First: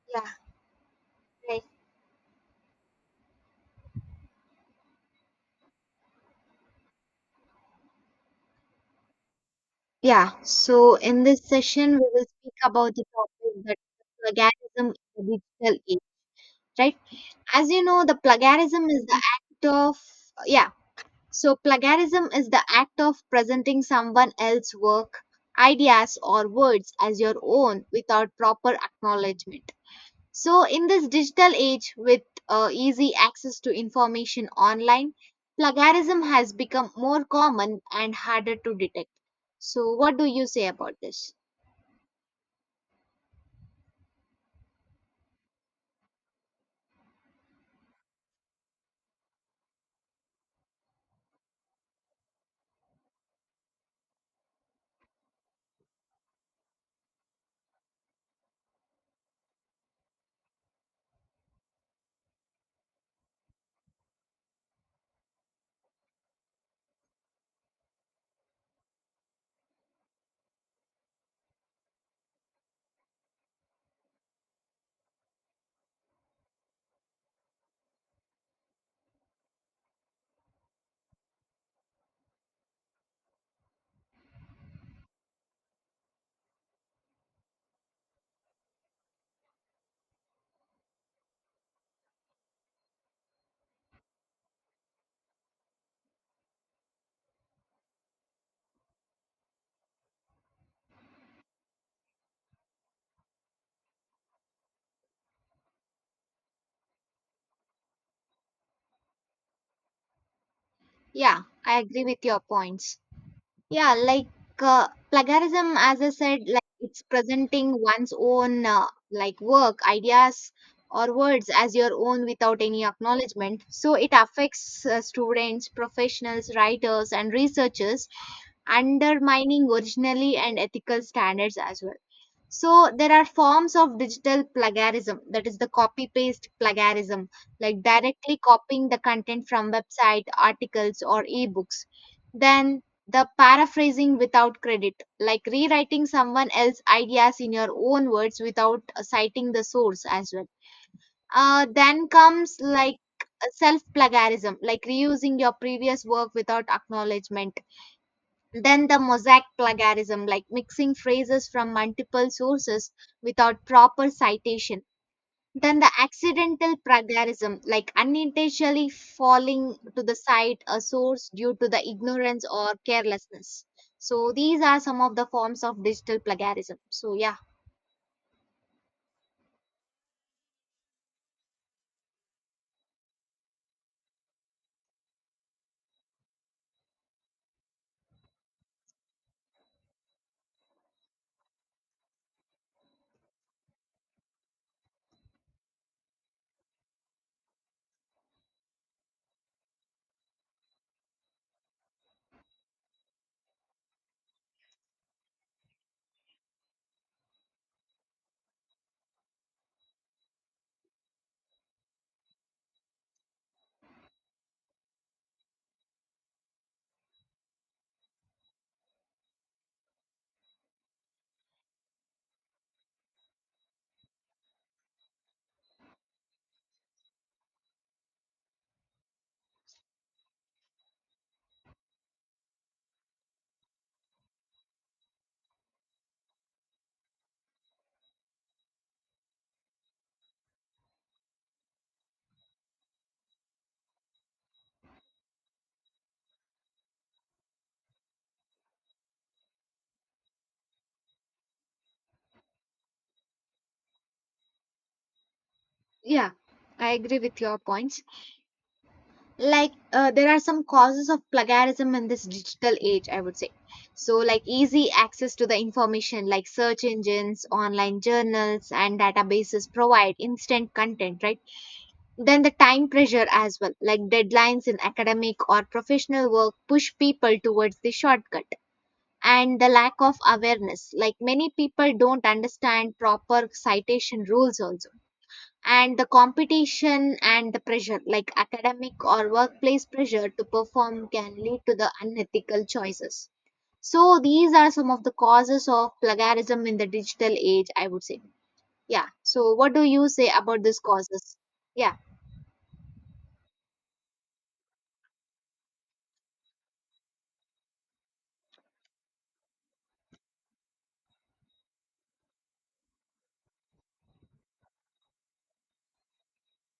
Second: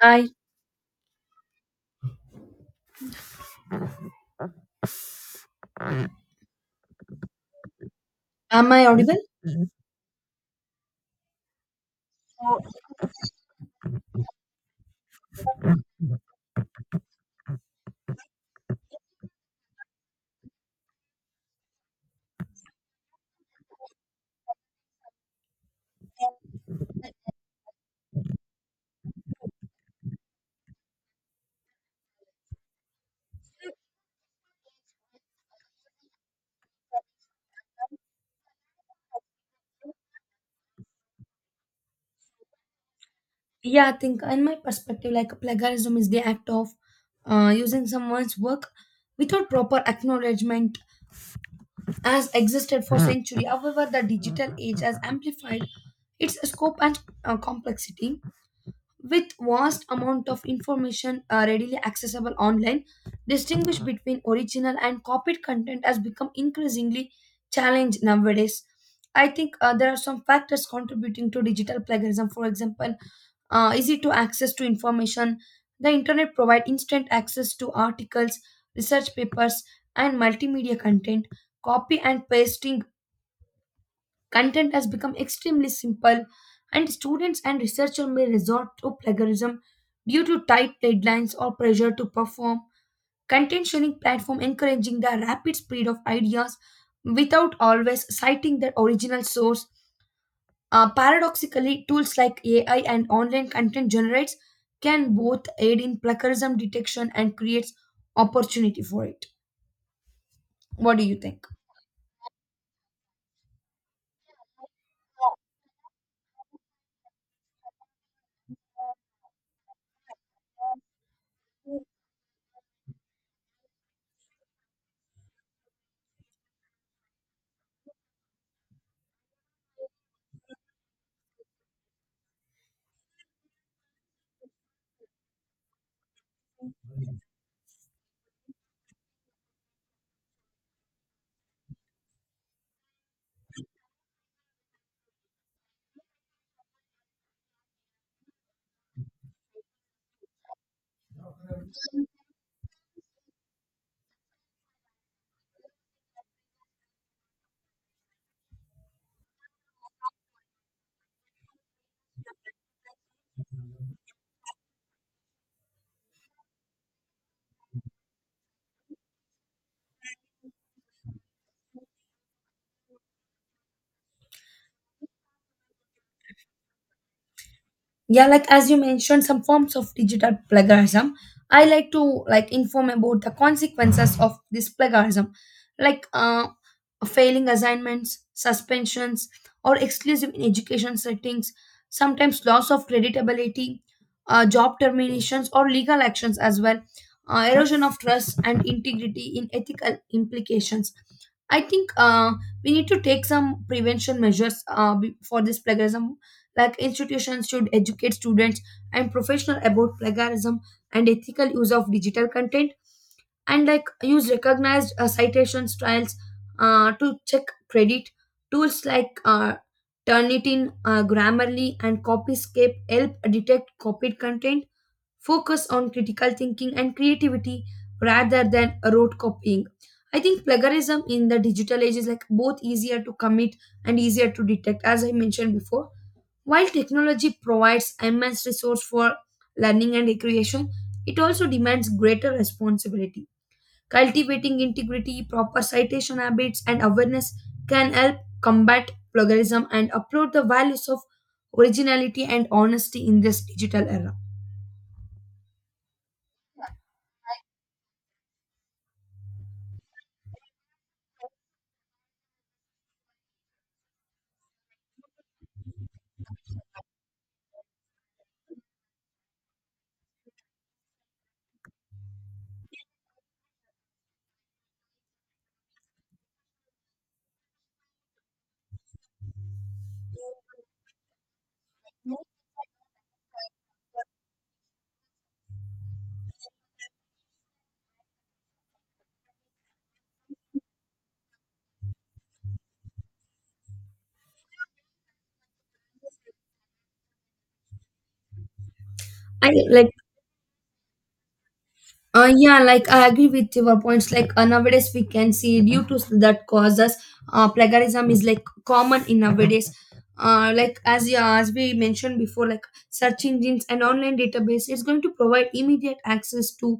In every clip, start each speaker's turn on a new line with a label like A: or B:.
A: I
B: Yeah, right.
A: am I audible?
B: Yeah. So in this session, we will speak
A: So,
B: about the topic that plagiarism in the digital age, right? As you know, the plagiarism is the act of yeah. So plagiarism is the act of presenting someone else's work, ideas, or words as your own without proper acknowledgement. So, in this digital age with easy access to information online, plagiarism has become more common and harder to detect. So, what do you say about this?
A: Yeah, I think in my perspective, like plagiarism is the act of using someone's work without proper acknowledgement as existed for century. However, the digital age has amplified its scope and complexity. With vast amount of information readily accessible online, distinguish between original and copied content has become increasingly challenged nowadays. I think there are some factors contributing to digital plagiarism. For example, easy to access to information. The internet provide instant access to articles, research papers, and multimedia content. Copy and pasting content has become extremely simple, and students and researchers may resort to plagiarism due to tight deadlines or pressure to perform. Content sharing platform encouraging the rapid spread of ideas without always citing their original source. Paradoxically, tools like AI and online content generates can both aid in plagiarism detection and creates opportunity for it. What do you
B: Yeah,
A: think?
B: I agree with your points. Yeah, like plagiarism, as I said, like it's presenting one's own like work, ideas, or words as your own without any acknowledgement. So, it affects students, professionals, writers, and researchers undermining originally and ethical standards as well. So there are forms of digital plagiarism, that is the copy paste plagiarism, like directly copying the content from website, articles, or ebooks. Then the paraphrasing without credit, like rewriting someone else's ideas in your own words without citing the source as well. Then comes like self plagiarism, like reusing your previous work without acknowledgement then the mosaic plagiarism, like mixing phrases from multiple sources without proper citation. Then the accidental plagiarism, like unintentionally falling to the side a source due to the ignorance or carelessness. So these are some of the forms of digital plagiarism. So yeah,
A: Yeah, like as you mentioned some forms of digital plagiarism, I like to inform about the consequences of this plagiarism, like failing assignments, suspensions, or exclusive in education settings, sometimes loss of creditability, job terminations or legal actions as well, erosion of trust and integrity in ethical implications. I think we need to take some prevention measures for this plagiarism, like institutions should educate students and professionals about plagiarism and ethical use of digital content, and like use recognized citations trials to check credit. Tools like Turnitin, Grammarly, and Copyscape help detect copied content, focus on critical thinking and creativity rather than rote copying. I think plagiarism in the digital age is like both easier to commit and easier to detect, as I mentioned before. While technology provides immense resource for learning and recreation, it also demands greater responsibility. Cultivating integrity, proper citation habits, and awareness can help combat plagiarism and uphold the values of originality and honesty in this digital era.
B: yeah, I agree with your points. Like there are some causes of plagiarism in this digital age, I would say. So like easy access to the information, like search engines, online journals, and databases provide instant content, right? Then the time pressure as well, like deadlines in academic or professional work push people towards the shortcut, and the lack of awareness, like many people don't understand proper citation rules also, and the competition and the pressure, like academic or workplace pressure to perform can lead to the unethical choices. So these are some of the causes of plagiarism in the digital age, I would say. Yeah,
A: I
B: so what do
A: like
B: you say about these causes? Yeah,
A: Yeah, like I agree with your points. Like nowadays, we can see due to that causes, plagiarism is like common in nowadays. As we mentioned before, like search engines and online database is going to provide immediate access to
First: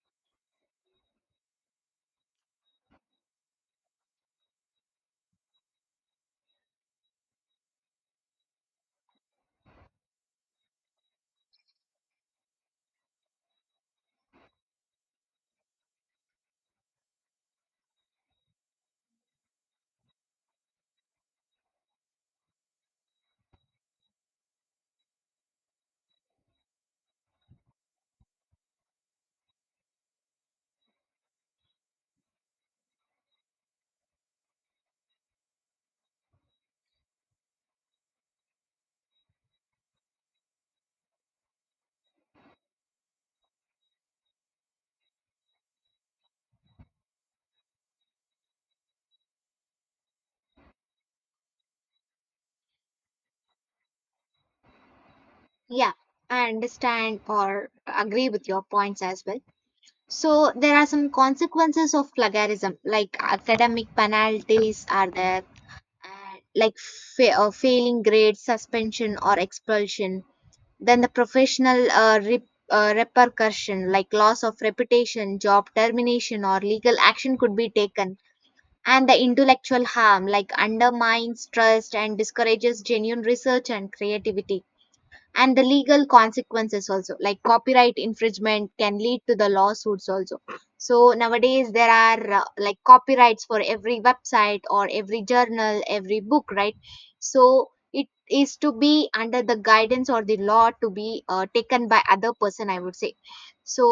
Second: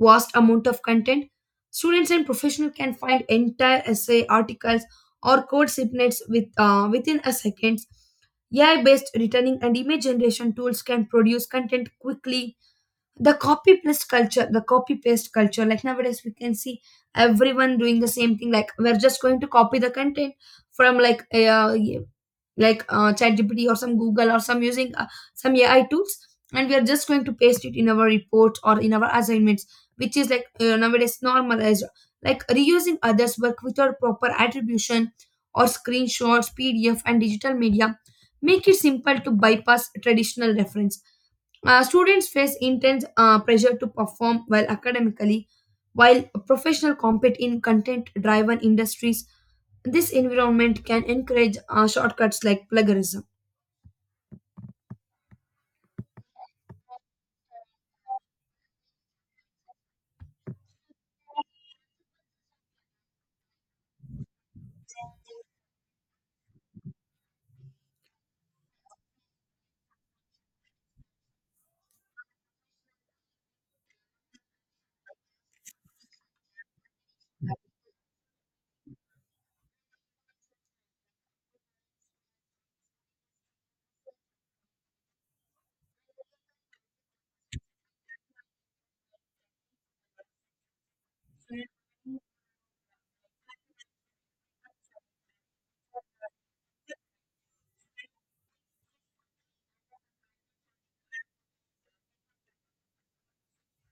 A: vast amount of content. Students and professionals can find entire essay, articles, or code snippets with within a seconds. AI-based returning and image generation tools can produce content quickly. The copy paste culture, like nowadays we can see everyone doing the same thing, like we're just going to copy the content from like ChatGPT or some Google or some using some AI tools, and we are just going to paste it in our report or in our assignments, which is like nowadays normalized, like reusing others work without proper attribution or screenshots pdf and digital media make it simple to bypass traditional reference. Students face intense pressure to perform well academically, while professionals compete in content driven industries. This environment can encourage shortcuts like plagiarism.
B: yeah, I understand or agree with your points as well. So there are some consequences of plagiarism like academic penalties are there, like failing grades, suspension, or expulsion. Then the professional repercussion, like loss of reputation, job termination, or legal action could be taken. And the intellectual harm like undermines trust and discourages genuine research and creativity, and the legal consequences also, like copyright infringement can lead to the lawsuits also. So nowadays there are like copyrights for every website or every journal, every book, right? So it is to be under the guidance or the law to be taken by other person, I would say. So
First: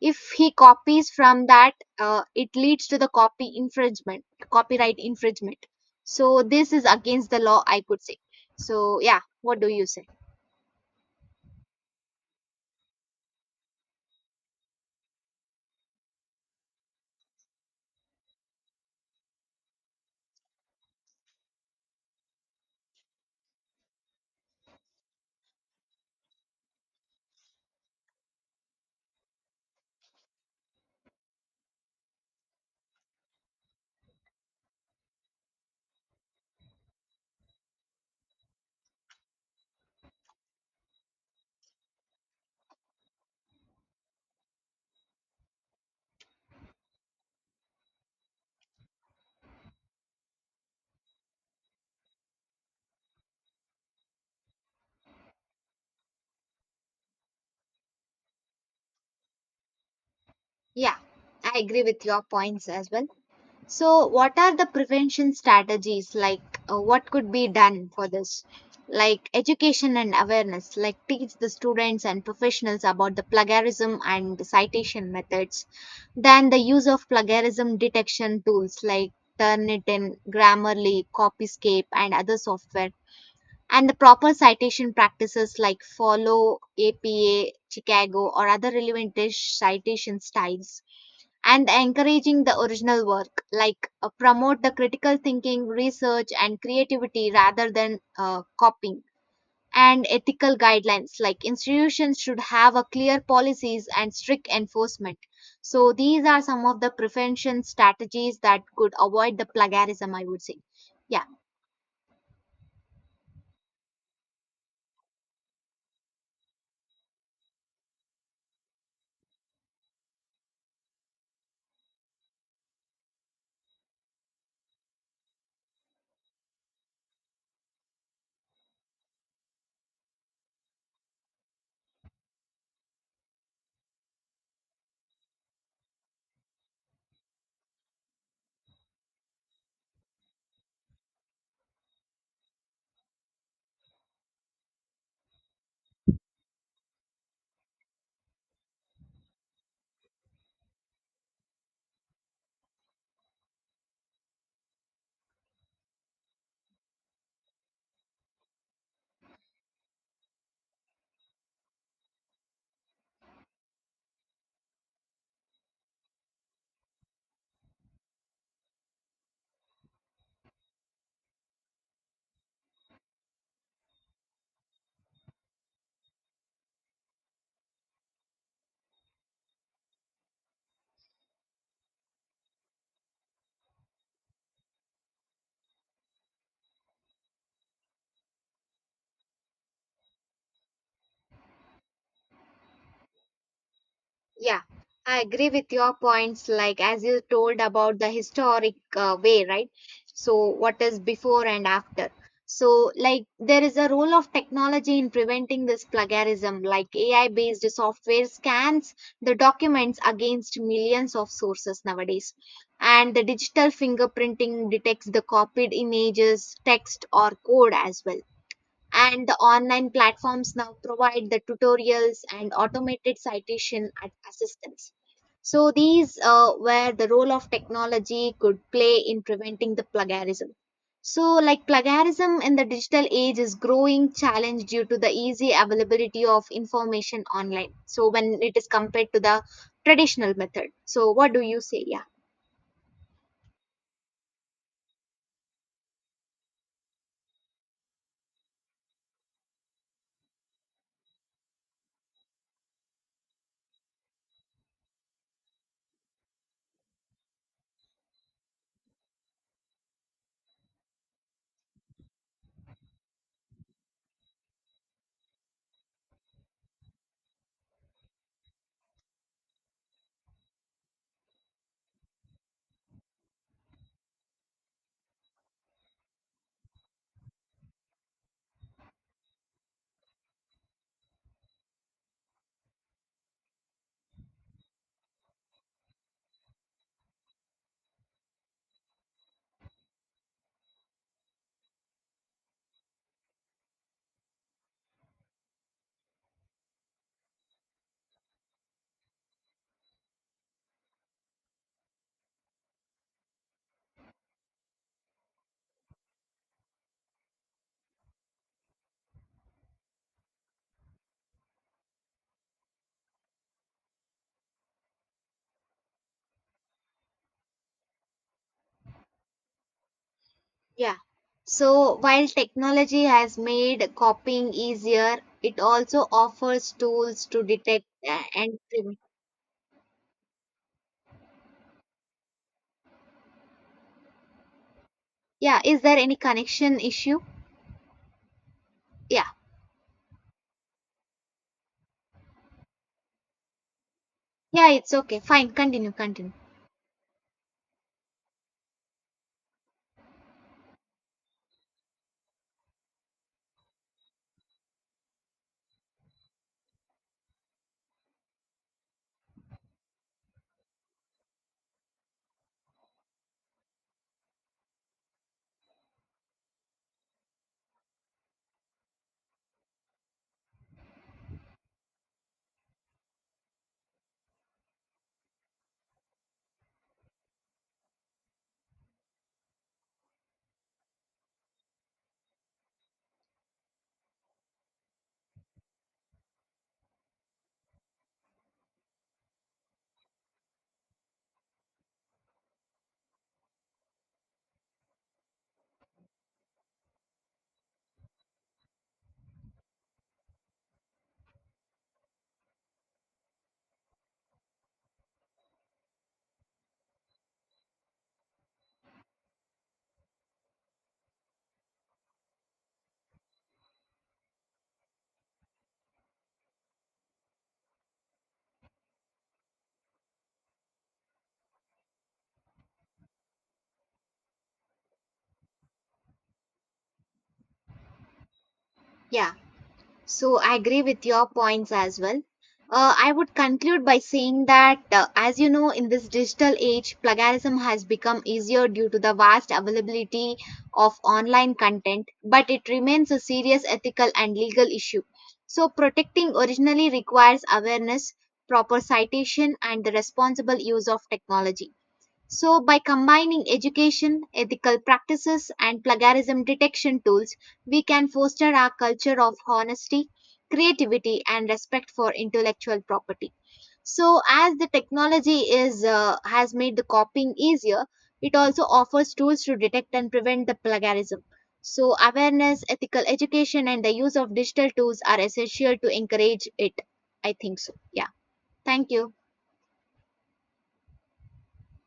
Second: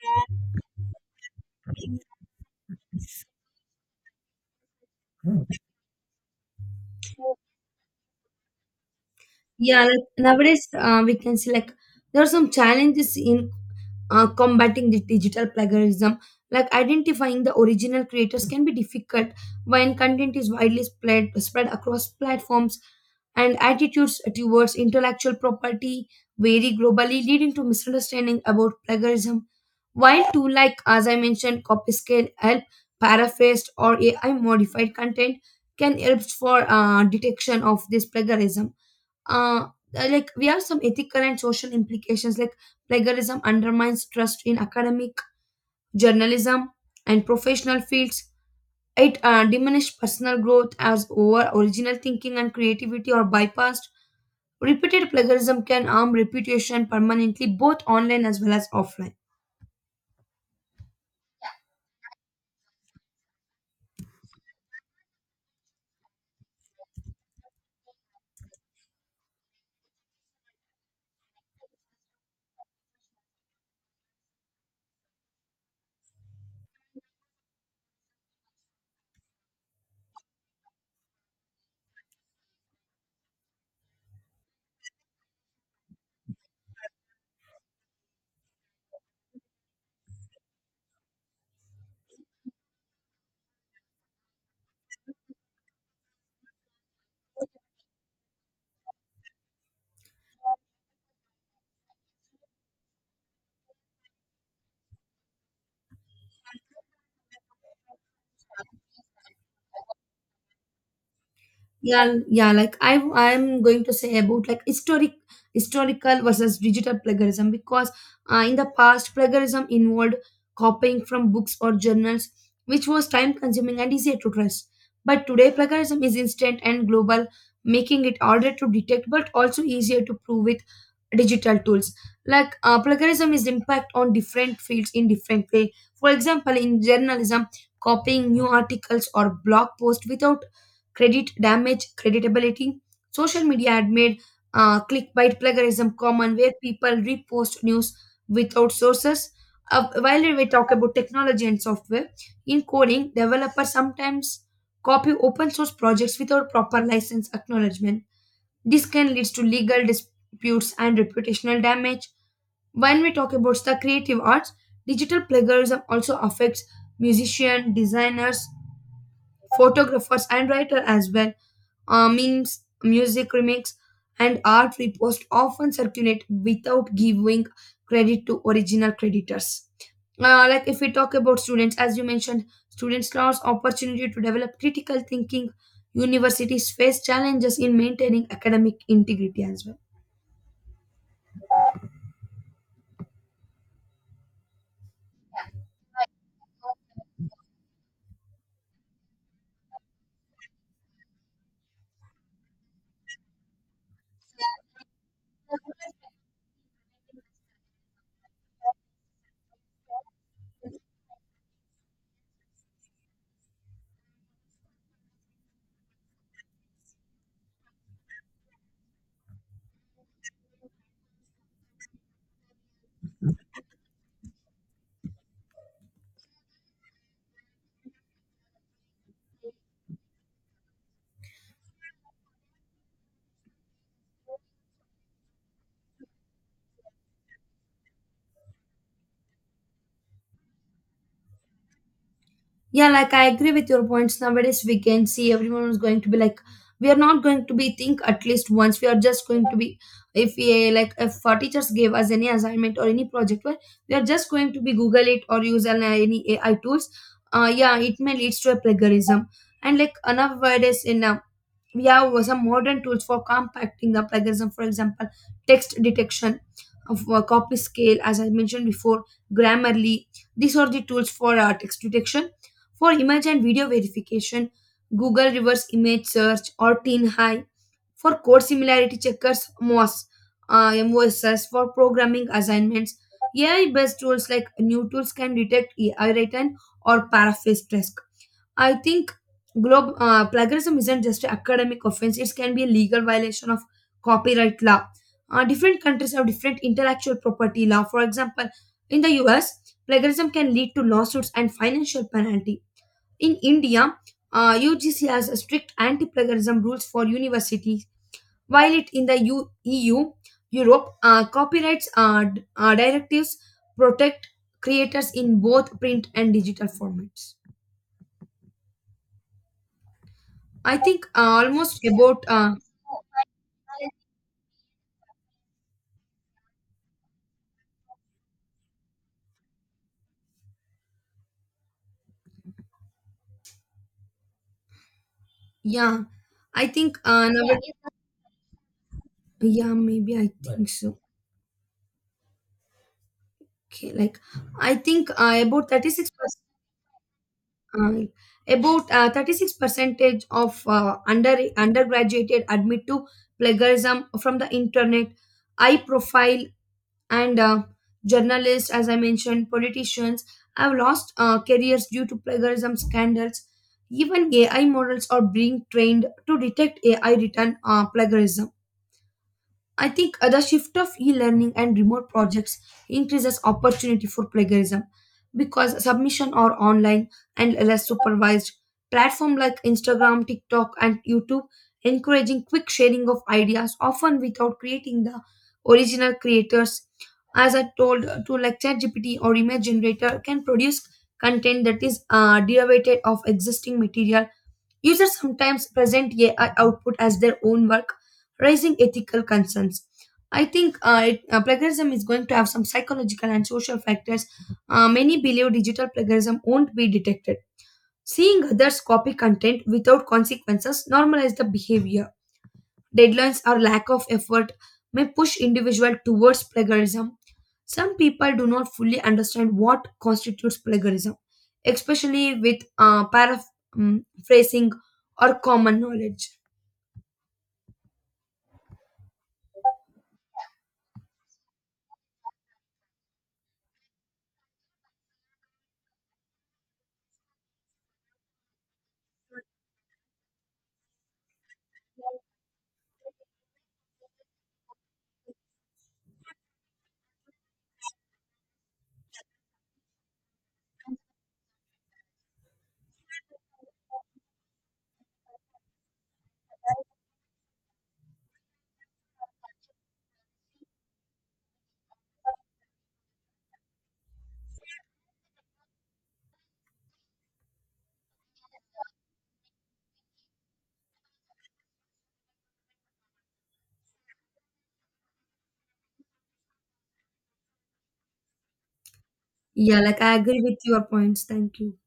B: if he copies from that, it leads to the copy infringement, copyright infringement. So this is against the law, I could say. So yeah, what do
A: Yeah,
B: you
A: like
B: say?
A: nowadays we can see like there are some challenges in combating the digital plagiarism, like identifying the original creators can be difficult when content is widely spread across platforms, and attitudes towards intellectual property vary globally, leading to misunderstanding about plagiarism. While too, like as I mentioned, copy scale help paraphrased or AI modified content can help for detection of this plagiarism. uh, like we have some ethical and social implications, like plagiarism undermines trust in academic, journalism, and professional fields. It diminished personal growth as over original thinking and creativity are bypassed. Repeated plagiarism can harm reputation permanently, both online as well as offline.
B: Yeah, I agree with your points as well. So, what are the prevention strategies? Like, what could be done for this? Like, education and awareness, like, teach the students and professionals about the plagiarism and the citation methods. Then, the use of plagiarism detection tools like Turnitin, Grammarly, Copyscape, and other software. And the proper citation practices like follow APA, Chicago, or other relevant citation styles, and encouraging the original work, like promote the critical thinking, research, and creativity rather than copying, and ethical guidelines like institutions should have a clear policies and strict enforcement. So these are some of the prevention strategies that could avoid the plagiarism, I would say. Yeah.
A: Yeah. Like I'm going to say about like historical versus digital plagiarism, because in the past plagiarism involved copying from books or journals, which was time consuming and easier to trace, but today plagiarism is instant and global, making it harder to detect but also easier to prove with digital tools. Like plagiarism is impact on different fields in different way. For example, in journalism, copying new articles or blog posts without credit damage, creditability. Social media had made clickbait plagiarism common, where people repost news without sources. While we talk about technology and software, in coding, developers sometimes copy open source projects without proper license acknowledgement. This can lead to legal disputes and reputational damage. When we talk about the creative arts, digital plagiarism also affects musicians, designers, photographers, and writer as well. Memes, music remix, and art reposts often circulate without giving credit to original creditors. Like if we talk about students, as you mentioned, students lost opportunity to develop critical thinking. Universities face challenges in maintaining academic integrity as well.
B: Yeah, I agree with your points. Like as you told about the historic way, right? So what is before and after? So like there is a role of technology in preventing this plagiarism. Like AI-based software scans the documents against millions of sources nowadays, and the digital fingerprinting detects the copied images, text, or code as well, and the online platforms now provide the tutorials and automated citation at assistance. So these where the role of technology could play in preventing the plagiarism. So like plagiarism in the digital age is growing challenge due to the easy availability of information online, so when it is compared to the traditional method, so what do you say? Yeah.
A: Yeah, like I agree with your points. Nowadays, we can see everyone is going to be like, we are not going to be think at least once. We are just going to be, if we like, if our teachers gave us any assignment or any project, well, we are just going to be Google it or any AI tools. Yeah, it may leads to a plagiarism. And like nowadays in we have some modern tools for compacting the plagiarism. For example, text detection of copy scale as I mentioned before, Grammarly. These are the tools for text detection. For image and video verification, Google reverse image search or teen high. For code similarity checkers, MOSS for programming assignments. AI based tools like new tools can detect AI written or paraphrase text. I think plagiarism isn't just an academic offense, it can be a legal violation of copyright law. Different countries have different intellectual property law. For example, in the US, plagiarism can lead to lawsuits and financial penalty. In India, UGC has strict anti-plagiarism rules for universities, while it in the EU, Europe, copyrights directives protect creators in both print and digital formats. I
B: Yeah.
A: think almost
B: So
A: about
B: while technology has made copying easier, it also offers tools to detect and prevent. Yeah. Is there
A: yeah.
B: any
A: I
B: connection
A: think
B: issue?
A: now
B: Yeah.
A: yeah maybe I think so. Okay, like
B: Yeah.
A: I
B: It's
A: think
B: okay. Fine.
A: about thirty
B: Continue.
A: six
B: Continue.
A: percent uh, about 36 percentage of undergraduate admit to plagiarism from the internet. High profile and journalists, as I mentioned, politicians have lost careers due to plagiarism scandals. Even AI models are being trained to detect AI written plagiarism. I think the shift of e-learning and remote projects increases opportunity for plagiarism because submission are online and less supervised. Platform like Instagram, TikTok, and YouTube encouraging quick sharing of ideas, often without creating the original creators. As I told, to like ChatGPT or image generator can produce content that is derivative of existing material. Users sometimes present AI output as their own work, raising ethical concerns. I think plagiarism is going to have some psychological and social factors. Many believe digital plagiarism won't be detected. Seeing others copy content without consequences normalize the behavior. Deadlines or lack of effort may push individuals towards plagiarism. Some people do not fully understand what constitutes plagiarism, especially with paraphrasing or common knowledge.
B: Yeah. So I agree with your points as well. I would conclude by saying that, as you know, in this digital age, plagiarism has become easier due to the vast availability of online content, but it remains a serious ethical and legal issue. So, protecting originally requires awareness, proper citation, and the responsible use of technology. So, by combining education, ethical practices, and plagiarism detection tools, we can foster our culture of honesty, creativity, and respect for intellectual property. So, as the technology is has made the copying easier, it also offers tools to detect and prevent the plagiarism. So, awareness, ethical education, and the use of digital tools are essential to encourage it. I think so. Yeah. Thank you.
A: Yeah, like I agree with your points. Thank you.